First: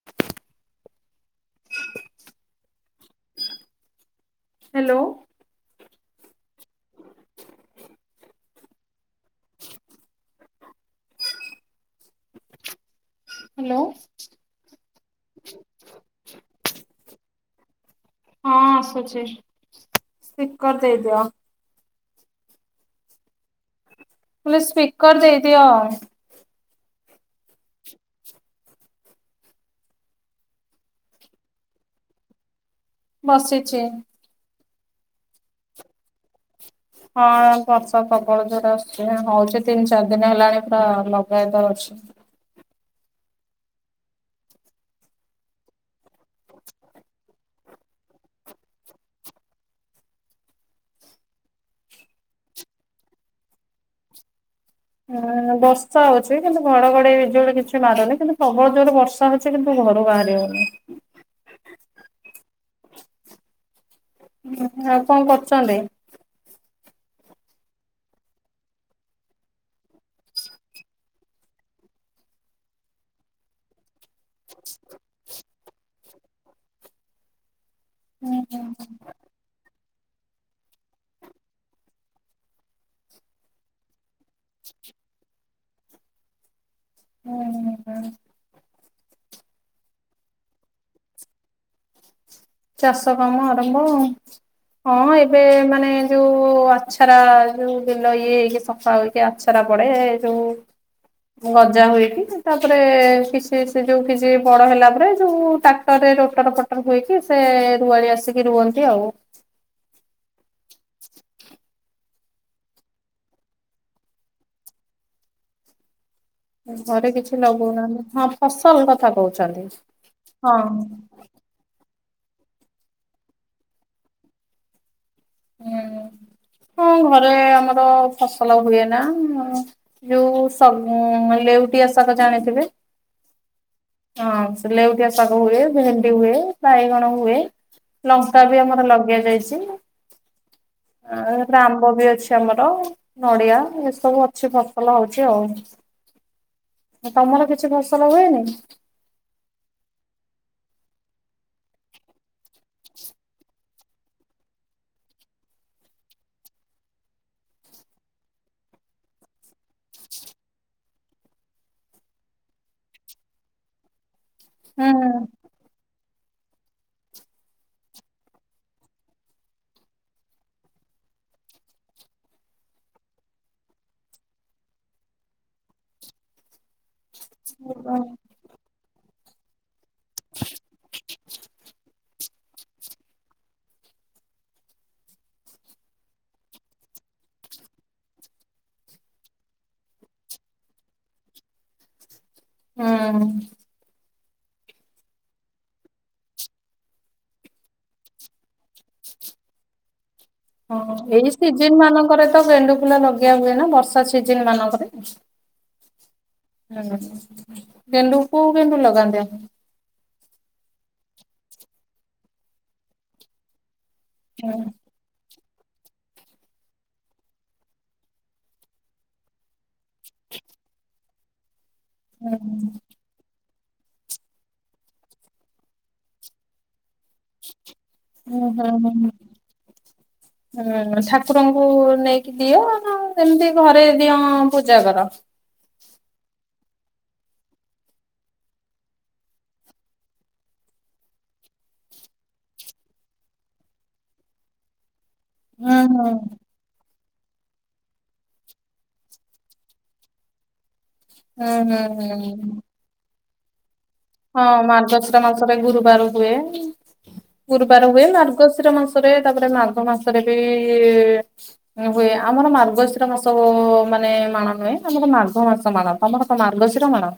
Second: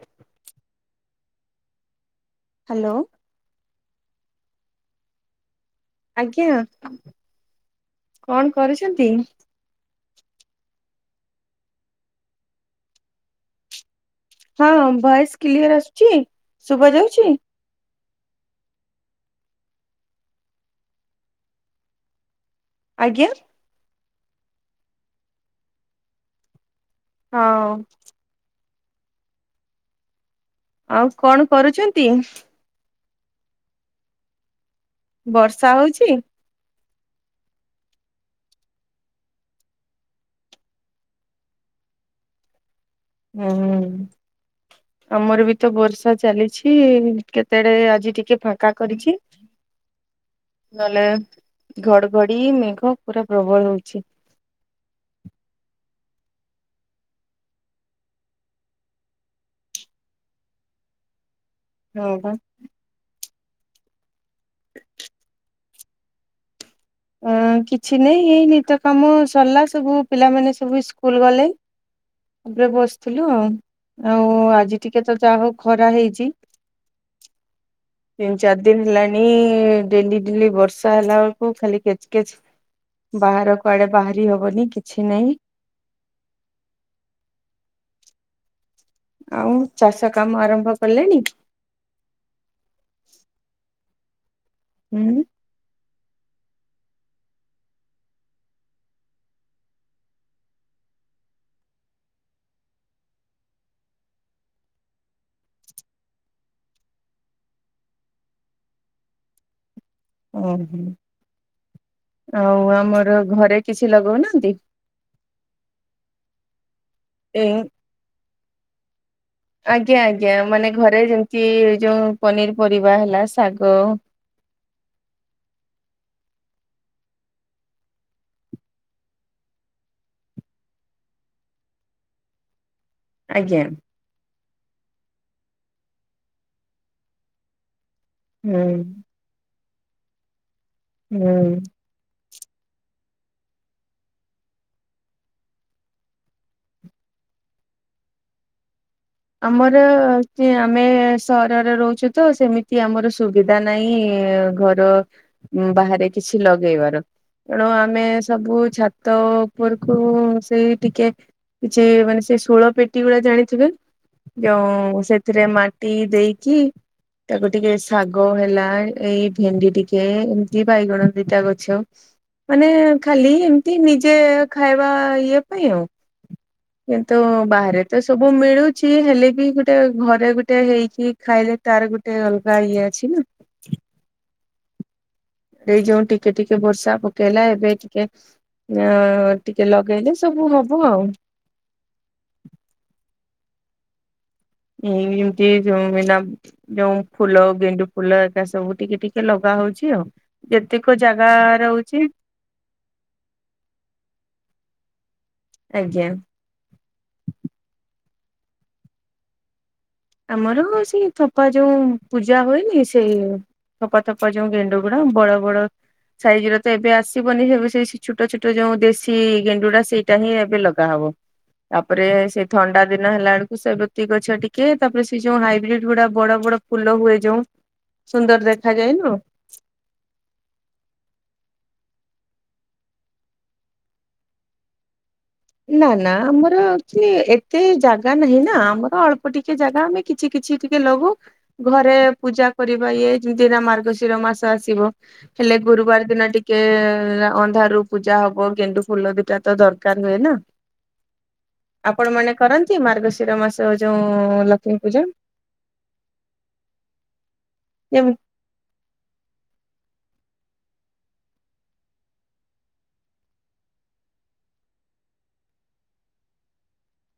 [inaudible] Hello. Hello. ଆଜ୍ଞା କଣ କରୁଛନ୍ତି? ହାଲୋ। ହଁ ଭଏସ କ୍ଲିୟର ଆସୁଛି? ଶୁଭା ଯାଉଛି? ହଁ ଆସୁଛି ସ୍ପିକର ଦେଇଦିଅ। ଆଜ୍ଞା। ସ୍ପିକର ଦେଇଦିଅ। ହଁଉ। ଆଉ କଣ କରୁଛନ୍ତି? ବସିଛି। ବର୍ଷା ହଉଛି? ହଁ ବର୍ଷା ପ୍ରବଳ ଜୋରେ ଆସୁଛି ହଉଛି ତିନି ଚାରି ଦିନ ହେଲାଣି ପୁରା ଲଗା ଦ ଅଛି। ହୁଁ ହୁଁ। ଆମର ବି ତ ବର୍ଷା ଚାଲିଛି କେତେଡେ ଆଜି ଟିକେ ଫାଙ୍କା କରିଛି। ନହେଲେ ଘଡଘଡି ମେଘ ପୁରା ପ୍ରବଳ ହଉଛି। ହୁଁ ବର୍ଷା ହଉଛି କିନ୍ତୁ ଘଡଘଡେଇ ବିଜୁଳି କିଛି ମାରୁନି କିନ୍ତୁ ପ୍ରବଳ ଜୋରେ ବର୍ଷା ଛି କିନ୍ତୁ ଘରୁ ବାହାରି ହଉନି। ହଁ ପା। ଆଉ କଣ କରୁଛନ୍ତି? ଅ କିଛି ନାହିଁ ହେଇନି ତ କାମ ସରିଲା ସବୁ ପିଲାମାନେ ସବୁ ସ୍କୁଲ ଗଲେ ଏବେ ବସିଥିଲୁ ଆଉ ଆଉ ଆଜି ଟିକେ ତ ଯାହା ହଉ ଖରା ହେଇଛି। ତିନି ଚାରି ଦିନ ହେଲାଣି ଡେଲି ଡେଲି ବର୍ଷା ହେଲା ବେଳକୁ ଖାଲି କେଚ୍ କେଚ ବାହାର କୁଆଡେ ବାହାରି ହବନି କିଛି ନାହିଁ ହୁଁ ହୁଁ। ଆଉ ଚାଷ କାମ ଆରମ୍ଭ କଲେଣି? ଚାଷ କାମ ଆରମ୍ଭ ହଁ ଏବେ ହୁଁ। ଏବେ ମାନେ ଯୋଉ ଆଛାରା ଯୋଉ ବିଲ ଇଏ ହେଇକି ସଫା ହେକି ଛରା ପଡେ ଯୋଉ ଗଜା ହୁଏକି ତାପରେ କିଛି ସେ ଯୋଉ କିଛି ବଡ ହେଲା ପରେ ଯୋଉ ଟରେ ରୋଟର ପଟର ହୁଇକି ସେ ରୁଆଳି ଆସିକି ରୁହନ୍ତି ଆଉ। ଓହୋ ଆଉ ଆମର ଘରେ କିଛି ଲଗଉନାହାନ୍ତି? ଘରେ କିଛି ଏ ଲଗଉନାହାନ୍ତି ହଁ ଫସଲ କଥା କହୁଛନ୍ତି। ଆଜ୍ଞା ଆଜ୍ଞା ହଁ। ମାନେ ଘରେ ଯେମିତି ଯୋଉ ପନିର ପରିବା ହେଲା ଶାଗ। ହୁଁ ହା ହଁ ଘରେ ଆମର ଫସଲ ହୁଏ ନା ଯୋଉ ଲେଉଟି ଆସକ ଜାଣିଥିବେ ଆଜ୍ଞା। ହଁ ସେ ଲେଉଟିଆ ଶାଗ ହୁଏ ଭେଣ୍ଡି ହୁଏ ବାଇଗଣ ହୁଏ। ଲଙ୍କା ବି ହୁଁ ଆମର ଲଗେଇ ଯାଇଛି ହୁଁ ଆ ଆମ୍ବ ବି ଅଛି। ଟମାଟ ନଡ଼ିଆ ଏସବୁ ଅଛି ଫସଲ ହଉଛି ଆଉ ତମର କିଛି ଫସଲ ହୁଏନି? ଆମର ଆମେ ସହରରେ ରହୁଛୁ ତ ସେମିତି ଆମର ସୁ ବିଧା ନାହିଁ ଘର ବାହାରେ କିଛି ଲଗେଇବାର। ତେଣୁ ଆମେ ସବୁ ଛାତ ଉପରକୁ ସେଇ ଟିକେ କିଛି ମାନେ ସେ ଶୋଳ ପେଟି ଗୁଡା ଜାଣିଥିବେ। ଯଉ ହୁଁ ସେଥିରେ ମାଟି ଦେଇକି ତାକୁ ଟିକେ ଶାଗ ହେଲା ଏଇ ଭେଣ୍ଡି ଟିକେ ଏମିତି ବାଇଗଣ ଦିଟା ଗଛ ମାନେ ଖାଲି ଏମତି ନିଜେ ଖାଇବା ଇଏ ପାଇଁ ଆଉ। କିନ୍ତୁ ହୁଁ ବାହାରେତ ସବୁ ମିଳୁଛି ହେଲେବି ଗୋ ଗୋଟେ ଘରେ ଗୋଟେ ହେଇଛିି ଖାଇଲେ ତାର ଗୋଟେ ଅଲଗା ଇଏ ଅଛିନା। ଏଇ ଯୋଉ ଟିକେ ଟିକେ ବର୍ଷା ପକେଇଲା ଏବେ ଟିକେ ଆ ଟିକେ ଲଗେଇଲେ ସବୁ ହବ ଆଉ। ହଁ। [unintelligible] ଯୋଉ ଫୁଲ ଗେଣ୍ଡୁ ଫୁଲ ଏକା ସବୁ ଟିକେ ଟିକେ ଲଗା ହଉଚି ଆଉ। ହଁ ଯେତିକ ଜାଗା ଏଇ ସିଜିନ୍ ରହୁଛି ମାନଙ୍କରେତ ଗେଣ୍ଡୁ ଫୁଲା ଲଗେଇଆ ହୁଏନା ବର୍ଷା ସିଜନ୍ ମାନଙ୍କରେ। ଆଜ୍ଞା। ହୁଁ ଗେଣ୍ଡୁ କୋଉ ଗେଣ୍ଡୁ ଲଗାନ୍ତି ଆପଣ। ଆମର ସେଇ ଥପା ଯୋଉ ପୂଜା ହୁଏନି ସେଇ ଥପା ଥପା ଯୋଉ ହୁଁ ଗେଣ୍ଡୁ ପୁରା ବଡ଼ ବଡ଼ ସାଇଜିରତ ଏବେ ଆସିବନି ସବୁ ସେଇ ଛୋଟ ଛୋଟ ଯୋଉଁ ଦେଶୀ ଗେଣ୍ଡୁଟା ସେଇଟାହିଁ ଏବେ ଲଗା ହବ। ତାପରେ ସେଇ ଥଣ୍ଡା ହୁଁ ଦିନ ହେଲା ବେଳକୁ ସେବୋତି ଗଛ ଟିକେ ତାପରେ ସେଇଯୋଉ ହାଇବ୍ରିଡ଼ି ଗୁଡ଼ା ବଡ଼ ବଡ଼ ଫୁଲ ହୁଏ ଯୋଉ ସୁନ୍ଦର ହୁଁ ହୁଁ। ଦେଖାଯାଏନୁ। [inaudible] ହୁଁ ଠାକୁରଙ୍କୁ ନେଇକି ଦିଅ ନାଏମିତି ଘରେ ଦିଅ ପୂଜା କର। ନା ନା ଆମର ୱାଚୁଆଲି ଏତେ ଜାଗା ନାହିଁନା ଆମର ଅଳ୍ପ ଟିକେ ଜାଗା ଆମେ କିଛି କିଛି ଟିକେ ଲଗଉ ଘରେ ପୂଜା କରିବା ଇଏ ଯେମତିନା ମାର୍ଗଶିର ମାସ ଆସିବ। ହେଲେ ହୁଁ ଗୁରୁବାର ହୁଁ ଦିନ ଟିକେ ଅନ୍ଧାରୁ ପୂଜା ହବ ଗେଣ୍ଡୁ ଫୁଲ ଦିଇଟାତ ଦରକାର୍ ହୁଏନା ହୁଁ ହୁଁ ଆପଣ ମାନେ ହୁଁ। କରନ୍ତି ମାର୍ଗଶିର ମାସ ତୋ ଯୋଉଁ ଲକ୍ଷ୍ମୀ ପୂଜା। ଆମର ଏଇ ଗୁରୁବାର ହୁଏ ଗୁରୁବାର ହୁଏ ଯେମ- ମା ମାର୍ଗଶିର ମାସରେ ତାପରେ ମାଘ ମାସରେ ବି ହୁଏ ଆମର ମାର୍ଗଶିର ମାସ ମାନେ ମାଣ ନୁହେଁ ଆମର ମାର୍ଘ ମାସ ମାଣ ତମର କଣ ମାର୍ଗଶିର ମାଣ।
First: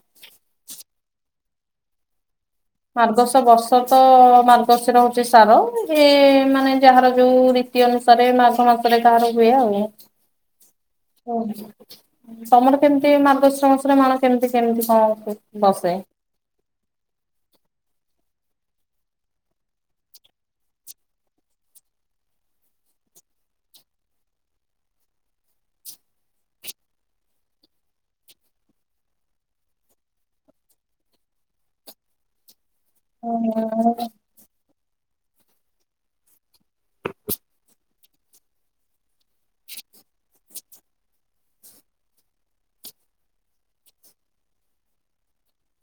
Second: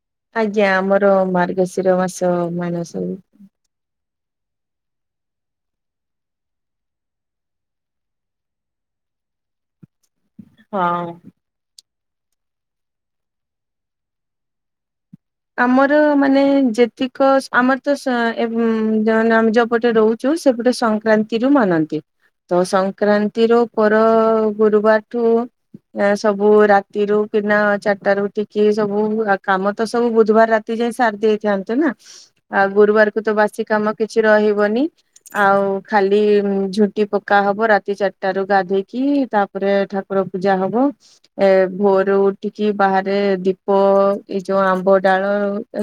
ଆଜ୍ଞା ଆମର ମାର୍ଗଶିର ମାସ ମାଣ ମାର୍ଗଶ ବର୍ଷତ ମାର୍ଗଶିର ହଉଚି ସାର ଯିଏ ମାନେ ଯାହାର ଯୋଉ ରୀ ତି ଅନୁସାରେ ମାଘ ମାସରେ କାହାର ହୁଏ ଆଉ। ହଁ। ଓ ତମର କେମିତି ମାର୍ଗଶିର ମାଶର ମାଣ କେମିତି କେମିତି କଣ ହୁଏ। ଆମର ମାନେ ଯେତିକ ଆମରତ ସ ଆମେ ଯୋଉପଟେ ରହୁ ଚୁ ସେପଟେ ସଂକ୍ରାନ୍ତିରୁ ମାନନ୍ତି। ତ ସଂକ୍ରାନ୍ତିର ପର ଗୁରୁବାରଠୁ ସବୁ ରାତିରୁୁ କିନା ଚାରିଟାରୁ ଉଠିକି ସବୁ କାମ ତ ସବୁ ବୁଧବାର ରାତି ଯାଏ ସାରି ଦେଇଥାନ୍ତିନା ଆଁ ଗୁରୁବାର ହୁଁ ତ ବାସି କାମ କିଛି ରହିବନି ଆଉ ଖାଲି ଝୋ ଟି ପକ୍କା ହବ ରାତି ଚାରିଟାରୁ ଗାଧେଇକି ତାପରେ ଠାକୁର ପୂଜା ହବ। ଏ ଭୋର ଉଠିକି ବାହାରେ ଦୀପ ଏଇ ଯୋଉ ଆ ମ୍ବଡାଳ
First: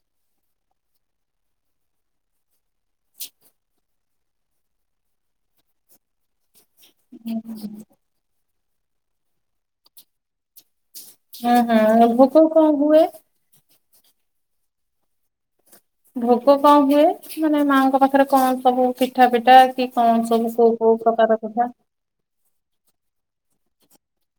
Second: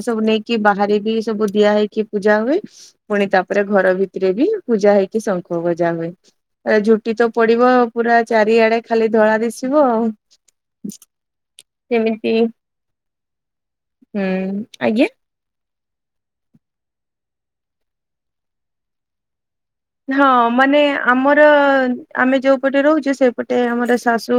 ଏସବୁ ନେଇକି ବାହାରେବି ସବୁ ଦିଆ ହେଇକି ପୂଜା ହୁଏ। ପୁଣି ତାପରେ ଘର ଭିତରେବି ପୂଜା ହେଇକି ଶଙ୍ଖ ବଜା ହୁଏ। ଝୁଟିତ ପଡ଼ିବ ପୁରା ଚାରିଆଡ଼େ ଖାଲି ଧଳା ଦିଶିବ ଆଉ। ଅଁ ହଁ ଆଉ ସେମିତି ଭୋଗ କଣ ହୁଏ। ହୁଁ ଆଜ୍ଞା। ଭୋଗ କଣ ହୁଏ ମାନେ ମାଆଙ୍କ ପାଖରେ କଣ ସବୁ କି ପିଠା ପିଠା କିକଣ ହଁ ସବୁ କୋଉ ମାନେ କୋଉ ଆମର ପ୍ରକାର କଥା। ଆମେ ଯୋଉପଟେ ରହୁଛୁ ସେପଟେ ଆମର ଶାଶୁ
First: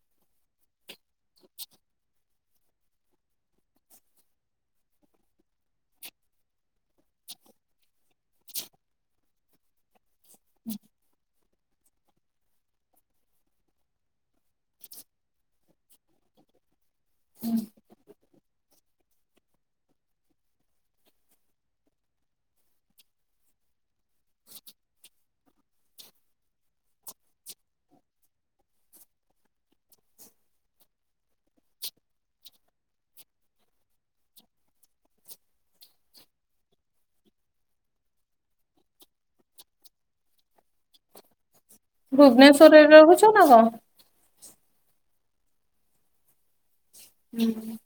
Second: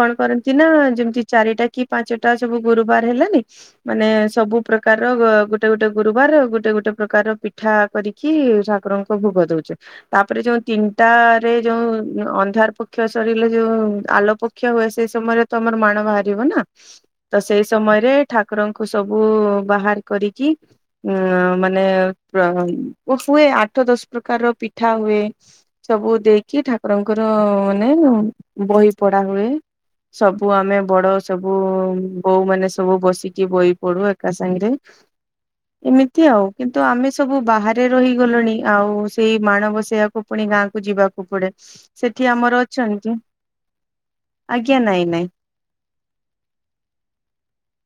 କଣ କରୁଚି ନା ଯେମିତି ଚାରିଟା କି ପାଞ୍ଚଟା ସବୁ ଗୁରୁବାର ହେଲାନି। ମାନେ ସବୁ ପ୍ରକାର ଗୋଟେ ଗୋଟେ ଗୁରୁବାର ଗୋଟେ ଗୋଟେ ପ୍ରକାରର ପିଠା। କରିକି ଠାକୁରଙ୍କ ଭୋଗ ଦଉଚେ। ତାପରେ ଯୋଉ ତିନିଟରେ ଯୋଉ ଅନ୍ଧାର ପକ୍ଷ ସରିଲେ ଯୋଉ ଆଲୋକ ପକ୍ଷ ହୁଏ ସେଇ ସମୟରେ ତ ଆମର ମାଣ ବାହାରିବ ନା। ତ ସେଇ ସମୟରେ ଠାକୁରଙ୍କୁ ସବୁ ବାହାର କରିକି? ଉଁ ମାନେ ହୁଏ ଆଠ ଦଶ ପ୍ରକାର ପିଠା ହୁଏ। ସବୁ ଦେଇକି ଠାକୁରଙ୍କର ମାନେ ବହି ପଢା ହୁଏ। ସବୁ ଆମେ ବଡ ସବୁ ବୋଉ ମାନେ ସବୁ ବସିକି ବହି ପଢୁ ଏକା ସାଙ୍ଗରେ। ଏମିତି ଆଉ କିନ୍ତୁ ଆମେ ସବୁ ବାହାରେ ରହିଗଲଣି ଆଉ ସେଇ ମାଣବସବାକୁ ପୁଣି ଗାଁକୁ ଯିବାକୁ ପଡେ ସେଠି ଆମର ଭୁବନେଶ୍ଵରରେ ଅଛନ୍ତି। ରହୁଛ ନା କଣ? ଆଜ୍ଞା ନାଇଁ ନାଇଁ। ଉଁ ହୁଁ।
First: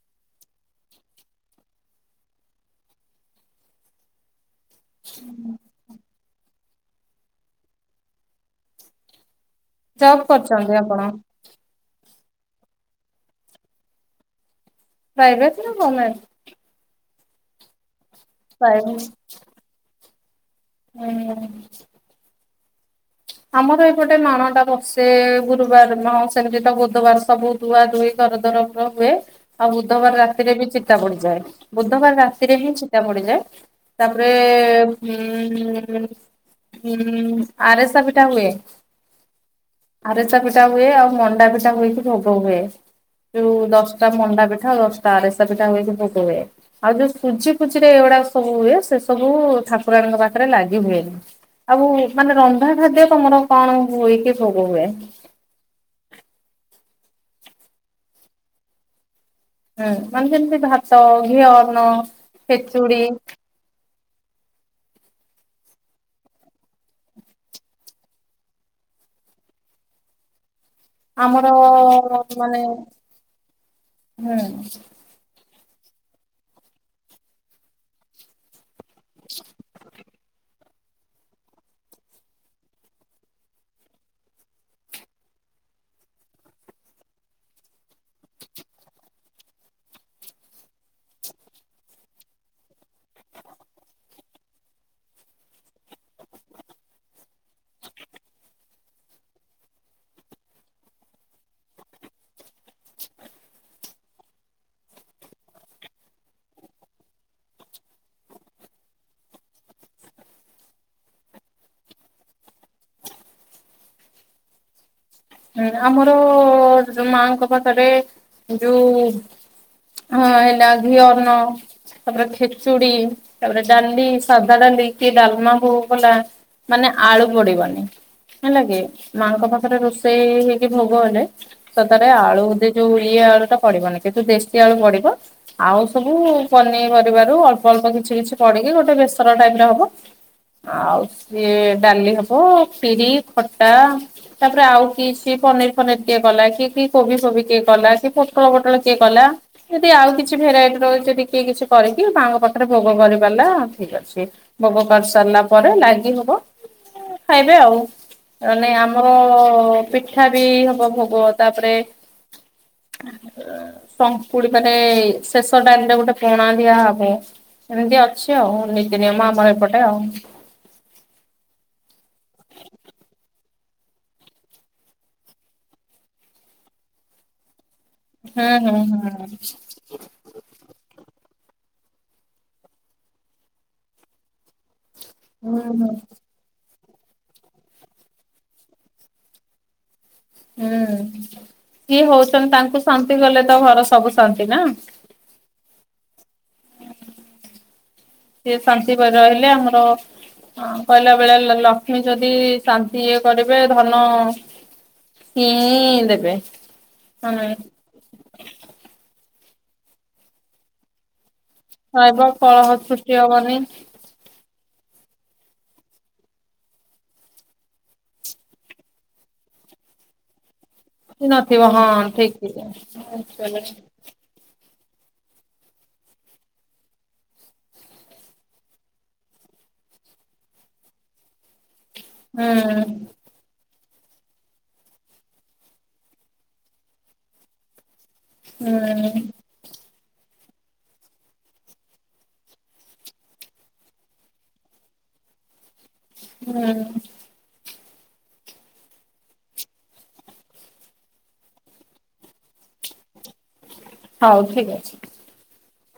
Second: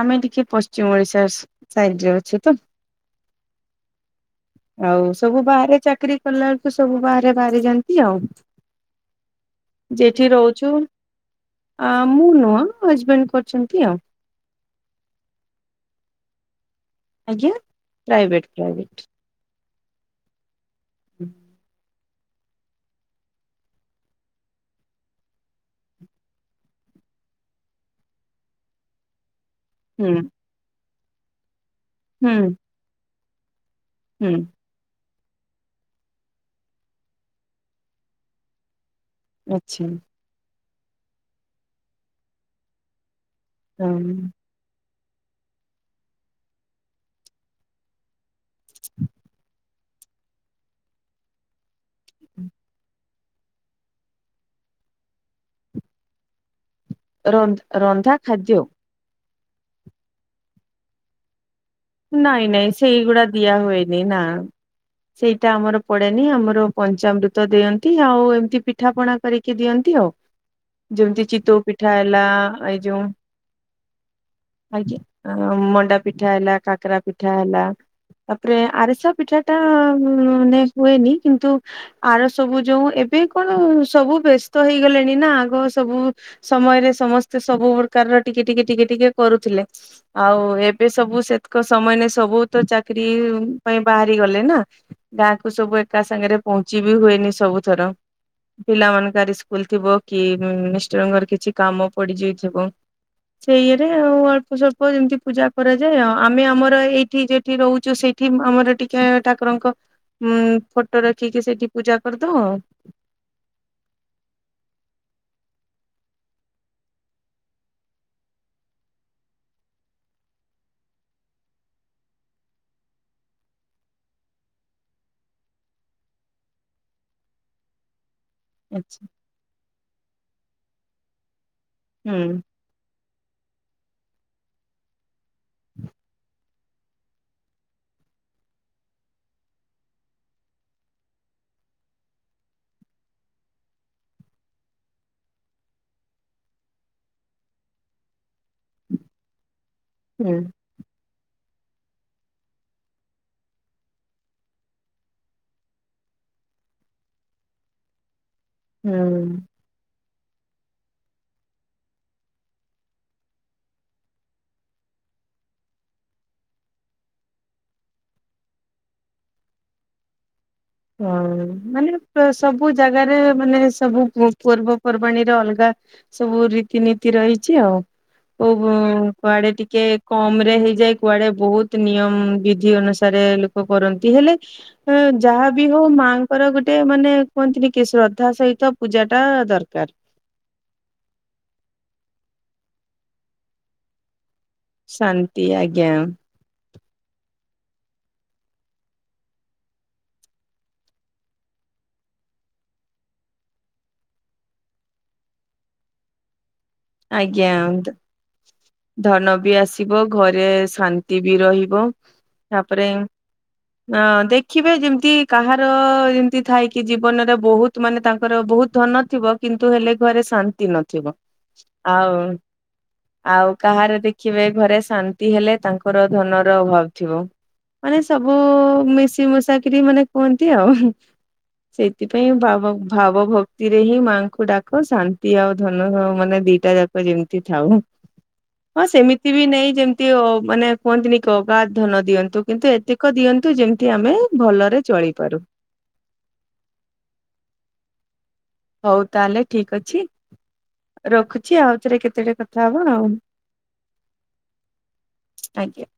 ଆମେ ଟିକେ ପଶ୍ଚିମ ଓଡିଶା ଆସିରାଜ୍ୟର ଅଛୁ ତ। ଆଉ ସବୁ ବାହାରେ ଚାକିରରି କଲା ବେଳକୁ ସବୁ ବାହାରେ ବାହାରି ଯାଆନ୍ତି ଆଉ। ଜବ୍ ଯେଠି ରହୁଚୁ କରିଛନ୍ତି ଆପଣ ଆ ମୁଁ ନୁହଁ ହଜବେଣ୍ଡ କରୁଛନ୍ତି ଆଉ। ପ୍ରାଇଭେଟ୍ ନା ଗମେଣ୍ଟେ। ଆଜ୍ଞା ପ୍ରାଇଭେଟ ପ୍ରାଇଭେଟ। ହୁଁ। ଆମର ଏଇପୋଟେ ମାଣଟା ବସେ ଗୁରୁବାର ମାହାଅ ଷ୍ଟମି ଦିନ ବୁଧବାର ସବୁ। ଦୁଆ ଦୁଇ ଘରଦ୍ୱ ରସବୁ ହୁଏ। ଆଉ ହୁଁ ବୁଧବାର ରାତିରେ ବି ଚିତା ପଡିଯାଏ ବୁଧବାର ହୁଁ ରାତିରେ ହିଁ ଚିତା ପଡିଯାଏ। ତାପରେ ହୁଁ ଉଁ ହୁଁ ଆରେସା ପିଠା ହୁଏ। ଆଛା। ଆରିସା ପିଠା ହୁଏ ଆଉ ମଣ୍ଡା ପିଠା ହୋଇକି ଭୋଗ ହୁଏ ଯୋଉ ଦଶଟା ହଁ। ମଣ୍ଡା ପିଠା ଆଉ ଦଶଟା ଆରେସା ପିଠା ହୋଇକି ଭୋଗ ହୁଏ। ଆଉ ଯୋଉ ସୁଜି ଫୁଜିରେ ଏଗୁଡା ସବୁ ହୁଏ ସେ ସବୁ ଠାକୁରାଣୀଙ୍କ ପାଖରେ ଲାଗି ହୁଏ। ଆଉ ମାନେ ରନ୍ଧା ଖାଦ୍ୟ ତମର କଣ ହୋଇ କି ଭୋଗ ହୁଏ। ରରରନ୍ଧା ଖାଦ୍ୟ। ହୁଁ ମାନେ ଯେମିତି ଭାତ ଘିଅ। ଅନ୍ନ ନାଇଁ ନାଇଁ ଖେଚୁଡି ସେଇଗୁଡା ଦିଆ ହୁଏନି ନା। ସେଇଟା ଆମର ପଡେନି ଆମର ପଞ୍ଚାମୃତ ଦିଅନ୍ତି ଆଉ ଏମତି ପିଠା ପଣା କରିକି ଦିଅନ୍ତି ଆଉ। ଯେମତି ଆମର ଚିତିତୋଉ ପିଠା ହେଲା ମାନେ ଏ ଯେୋଉ ହୁଁ ଆଞା। ଆର। ମଣ୍ଡା ପିଠା ହେଲା କାକରା ପିଠା ହେଲା ତାପରେ ଆରିସା ସେପିଠା ଟା ନେଷ୍ଟ ହୁଏନି କିନ୍ତୁ। ଆର ସବୁ ଯୋଉ ଏବେ କଣ ସବୁ ବ୍ୟସ୍ତ ହେଇଗଲେଣି ନା ଆଗ ସବୁ ସମୟରେ ସମସ୍ତେ ସବୁ ପ୍ରକାରର ଟିକେ ଟିକେ ଟିକେ ଟିକେ କରୁଥିଲେ। ଆଉ ଏବେ ସବୁ ସେ ସେମା ସବୁ ତ ଚାକିରି ପାଇଁ ବାହାରି ଗଲେ ନା। ଗାଁ କୁ ସବୁ ଏକା ସାଙ୍ଗରେ ପହଞ୍ଚିବେ ହୁଏନି ସବୁଥର। ପିଲା ମାନଙ୍କ ସ୍କୁଲ ଥିବ କି ମିଷ୍ଟରଙ୍କର କିଛି କାମ ପଡିଯାଇଥିବ। ସେ ଇରେ ଆଉ ଅଳ୍ପ ସଳ୍ପ ଏମିତି ପୂଜା କରାଯାଏ ଆଉ। ଆମେ ଆମର ଏଇଠି ଯେଠି ରହୁଛୁ ସେଇଠି ଆମର ଟିକେ ଠାକୁରଙ୍କ ଉଁ ଫଟୋ ରଖିକି ସେଇଠି ପୂଜା କରିଦବ। ହଁ ଆମର ମାଙ୍କ ପାଖରେ ଯୋଉ ହଁ ହେଲା ଘିଅ ଅର୍ଣ୍ଣ ତାପରେ ଖେଚୁଡି ତାପରେ ଡାଲି ସାଧା ଡାଲି କିଏ ଡାଲମା ହଉ ଗଲା। ମାନେ ଆଳୁ ପଡିବନି। ହେଲା କି ହୁଁ ମାଙ୍କ ପାଖରେ ରୋଷେଇ ହେଇକି ଭୋଗ ହେଲେ ସେତରେ ଆଳୁ ଦେଇ ଯୋଉ ଇଏ ଆଳୁ ଟା ପଡିବନି କିନ୍ତୁ ଦେଶୀ ଆଳୁ ପଡିବ, ଆଉ ସବୁ ପନିପରିବାରୁ ଅଳ୍ପ ଅଳ୍ପ କିଛି କିଛି ପଡିକି ଗୋଟେ ବେସର ଟାଇପ ର ହବ। ଆଉ ସିଏ ଡାଲି ହବ, ପିରି, ଖଟା ତାପରେ ଆଉ କିଛି ପନିର ଫନିର କିଏ କଲା, କି କି କୋବି ଫୋବି କିଏ କଲା, କି ପୋଟଳ ପୋଟଳ କିଏ କଲା। ଯଦି ଆଉ କିଛି ହୁଁ ଭେରାଇଟିର ଯଦି କିଏ କିଛି କରିକି ମାଙ୍କ ପାଖରେ ଭୋଗ କରି ପାରିଲା ଠିକ ଅଛି। ଭୋଗ କରି ସାରିଲା ପରେ ଲାଗି ହବ ଖାଇବେ ଆଉ। ମାନେ ଆମର ହୁଁ। ପିଠା ବି ହବ ଭୋଗ ତାପରେ ସମ୍ପୁଡ ମାନେ ଶେଷ ଟାଇମ ରେ ଗୋଟେ ପଣା ଦିଆହବ। ଏମିତି ଅଛି ଆଉ ନୀତି ନିିୟମ ଆମର ଏପଟେ ଆଉ। ହଁ ମାନେ ସବୁ ଜାଗାରେ ମାନେ ସବୁ ପର୍ବପର୍ବାଣୀରେ ଅଲଗା ସବୁ ରୀତିନୀତି ରହିଛି ଆଉ ହୁଁ କୋଉ ହୁଁ ହୁଁ। କୁଆଡେ ଟିକେ କମ ରେ ହେଇଯାଏ କୁଆଡେ ବହୁତ ନିୟମ ବିଧି ଅନୁସାରେ ଲୋକ କରନ୍ତି ହେଲେ ହେ ଯା ହୁଁ ବି ହୁଁ ହଉ ହୁଁ। ମାଆଙ୍କର ଗୋଟେ ମାନେ କୁହନ୍ତିନି କି ଶ୍ରଦ୍ଧା ସହିତ ପୂଜା ଟା ଦରକାର। ହୁଁ କିଏ ହଉଛନ୍ତି ତାଙ୍କୁ ଶାନ୍ତି କଲେ ତ ଘର ସବୁ ଶାନ୍ତି ନା। ଶାନ୍ତି ଆଜ୍ଞା। ସିଏ ଶାନ୍ତି ପାଇ ରହିଲେ ଆମର ହଁ କହିଲା ବେଳେ ଲକ୍ଷ୍ମୀ ଯଦି ଶାନ୍ତି ଇଏ କରିବେ ଧନ ଇଁଇ ଦେବେ ମାନେ ଆଜ୍ଞା ଧନ ବି ଆସିବ ଘରେ ଶା ବି ରହିବ ରହିବ କଳହ ତାପରେ ସୃଷ୍ଟି ହବନି ହ ଦେଖିବେ ଯେମିତି କାହାର ଯେମିତି ଥାଇ କି ଜୀବନରେ ବହୁତ ମାନେ ତାଙ୍କର ବହୁତ ଧନ ଥିବ କିନ୍ତୁ ହେଲେ ଘରେ ଶାନ୍ତି ନଥିବ। ନଥିବ ହଁ ଆଉ ଠିକ ଆଉ ଠିକ୍। କାହାର ଦେଖିବେ ଘରେ ଶାନ୍ତି ହେଲେ ତାଙ୍କର ଧନର ଅଭାବ ଥିବ। ମାନେ ସବୁ ମିଶି ମୁଶାକରି ମାନେ କୁହନ୍ତି ଆଉ। ସେଇଥିପାଇଁ ଭା ହୁଁ ଭାବ ଭକ୍ତି ରେ ହିଁ ମାଆଙ୍କୁ ଡାକ ଶାନ୍ତି ଆଉ ଧନ ମାନେ ଦି ଟା ଯାକ ଯେମିତି ଥାଉ ହଁ ହୁଁ ସେମିତି ବି ନାଇଁ ଯେମତି ତି ଓ ମାନେ କୁହନ୍ତିନି କି ଅଗାଧ ଧନ ଦିଅନ୍ତୁ କିନ୍ତୁ ଏତେକ ଦିଅନ୍ତୁ ଯେମିତି ଆମେ ଭଲରେ ଚଳିପାରୁ। ହୁଁ। ହଉ ତାହେଲେ ଠିକ ଅଛି। ରଖୁଛି ଆଉ ଥରେ କେତେଟା କଥା ହବ ଆଉ। ହଉ ଠିକ୍ ଅଛି। ଆଜ୍ଞା।